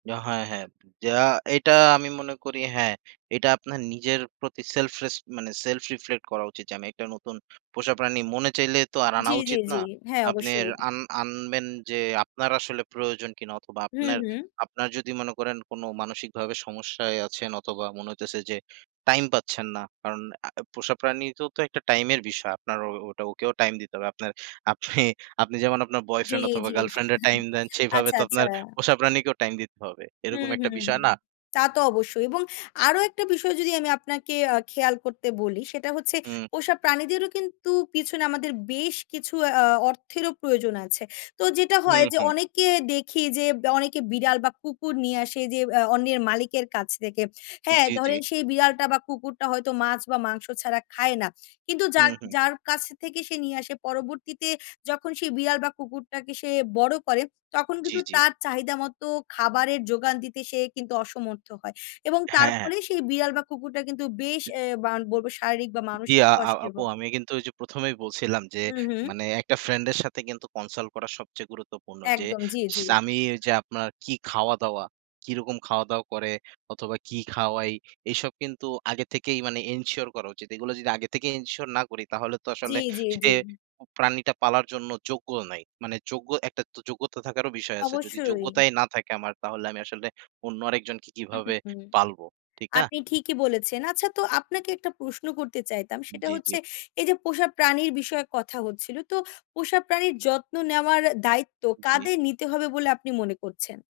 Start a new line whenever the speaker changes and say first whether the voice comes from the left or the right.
right: যা হয় হ্যাঁ। যা এটা আমি মনে করি হ্যাঁ, এটা আপনার নিজের প্রতি সেলফ রেসপ মানে সেলফ রিফ্লেক্ট করা উচিত যে, আমি একটা নতুন পোষা প্রাণী মনে চাইলে তো আর আনা
left: জ্বী, জ্বী,
right: উচিত না।
left: জ্বী। হ্যাঁ,
right: আপনি
left: অবশ্যই।
right: আন আনবেন যে, আপনার আসলে প্রয়োজন কিনা অথবা
left: হুম,
right: আপনার,
left: হুম।
right: আপনার, যদি মনে করেন কোন মানসিকভাবে সমস্যায় আছেন অথবা মনে হইতেছে যে, টাইম পাচ্ছেন না। কারণ আ পোষা প্রাণীরও তো একটা টাইমের বিষয়। আপনার ও ওটা ওকেও টাইম দিতে হবে। আপনার আপনি আপনি যেমন আপনার
left: জ্বী,
right: বয়ফ্রেন্ড অথবা
left: জ্বী।
right: গার্লফ্রেন্ড এর টাইম দেন সেভাবে
left: আচ্ছা,
right: তো
left: আচ্ছা।
right: আপনার পোষা প্রাণীকেও টাইম দিতে হবে। এরকম
left: হুম,
right: একটা
left: হুম, হুম।
right: বিষয় না?
left: তা তো অবশ্যই এবং আরো একটা বিষয় যদি আমি আপনাকে আ খেয়াল করতে বলি সেটা হচ্ছে
right: হুম।
left: পোষা প্রাণীদেরও কিন্তু পিছনে আমাদের বেশ কিছু আ অর্থেরও প্রয়োজন আছে। তো যেটা হয়
right: হুম,
left: যে,
right: হুম।
left: অনেকে দেখি যে, দ্যা অনেকে বিড়াল বা কুকুর নিয়ে আসে যে, আ অন্যের মালিকের কাছ থেকে। হ্যাঁ,
right: জ্বি, জ্বি।
left: ধরেন সেই বিড়াল, বিড়াল বা কুকুরটা হয়তো মাছ বা মাংস ছাড়া খায় না। কিন্তু
right: হু,
left: যার,
right: হুম।
left: যার, কাছ থেকে সে নিয়ে আসে পরবর্তীতে যখন সে বিড়াল বা কুকুরটাকে সে বড় করে তখন
right: জ্বি,
left: কিন্তু
right: জ্বি।
left: তার চাহিদা মতো খাবারের যোগান দিতে সে কিন্তু অসমর্থ হয়। এবং তার
right: হ্যাঁ, হ্যাঁ।
left: ফলে সেই বিড়াল বা কুকুরটা কিন্তু বেশ
right: হুম।
left: এ বা বলব শারীরিক বা
right: জি,
left: মানসিক
right: আ, আ
left: কষ্টে
right: আপু
left: [unintelligible]
right: আমি কিন্তু ঐযে প্রথমেই বলছিলাম যে,
left: হু, হুম।
right: মানে একটা ফ্রেন্ড এর সাথে কিন্তু কনসাল্ট করা সবচেয়ে গুরুত্বপূর্ণ। যে,
left: একদম। জ্বী, জ্বী।
right: স্বামী যে, আপনার কি খাওয়া-দাওয়া কি রকম খাওয়া-দাওয়া করে অথবা কি খাওয়াই এসব কিন্তু আগে থেকেই মানে এনশিওর করা উচিত। এগুলো যদি আগে থেকেই এনশিওর না করি তাহলে তো
left: জ্বী,
right: আসলে
left: জ্বী,
right: সে
left: জ্বী।
right: প্রাণীটা পালার জন্য যোগ্যও নাই। মানে যোগ্য একটা যোগ্যতা থাকারও বিষয় আছে। যদি
left: অবশ্যই।
right: যোগ্যতাই না থাকে আমার তাহলে আমি আসলে অন্য আরেকজনকে
left: হুম, হুম,
right: কিভাবে
left: হুম।
right: পালবো। ঠিক না?
left: আপনি ঠিকি বলেছেন। আচ্ছা তো আপনাকে একটা প্রশ্ন করতে চাইতাম। সেটা
right: জ্বি, জ্বি।
left: হচ্ছে এই যে, পোষা প্রাণীর বিষয়ে কথা হচ্ছিল। তো পোষা প্রাণীর যত্ন নেওয়ার দায়িত্ব
right: জ্বি।
left: কাদের নিতে হবে বলে আপনি মনে করছেন?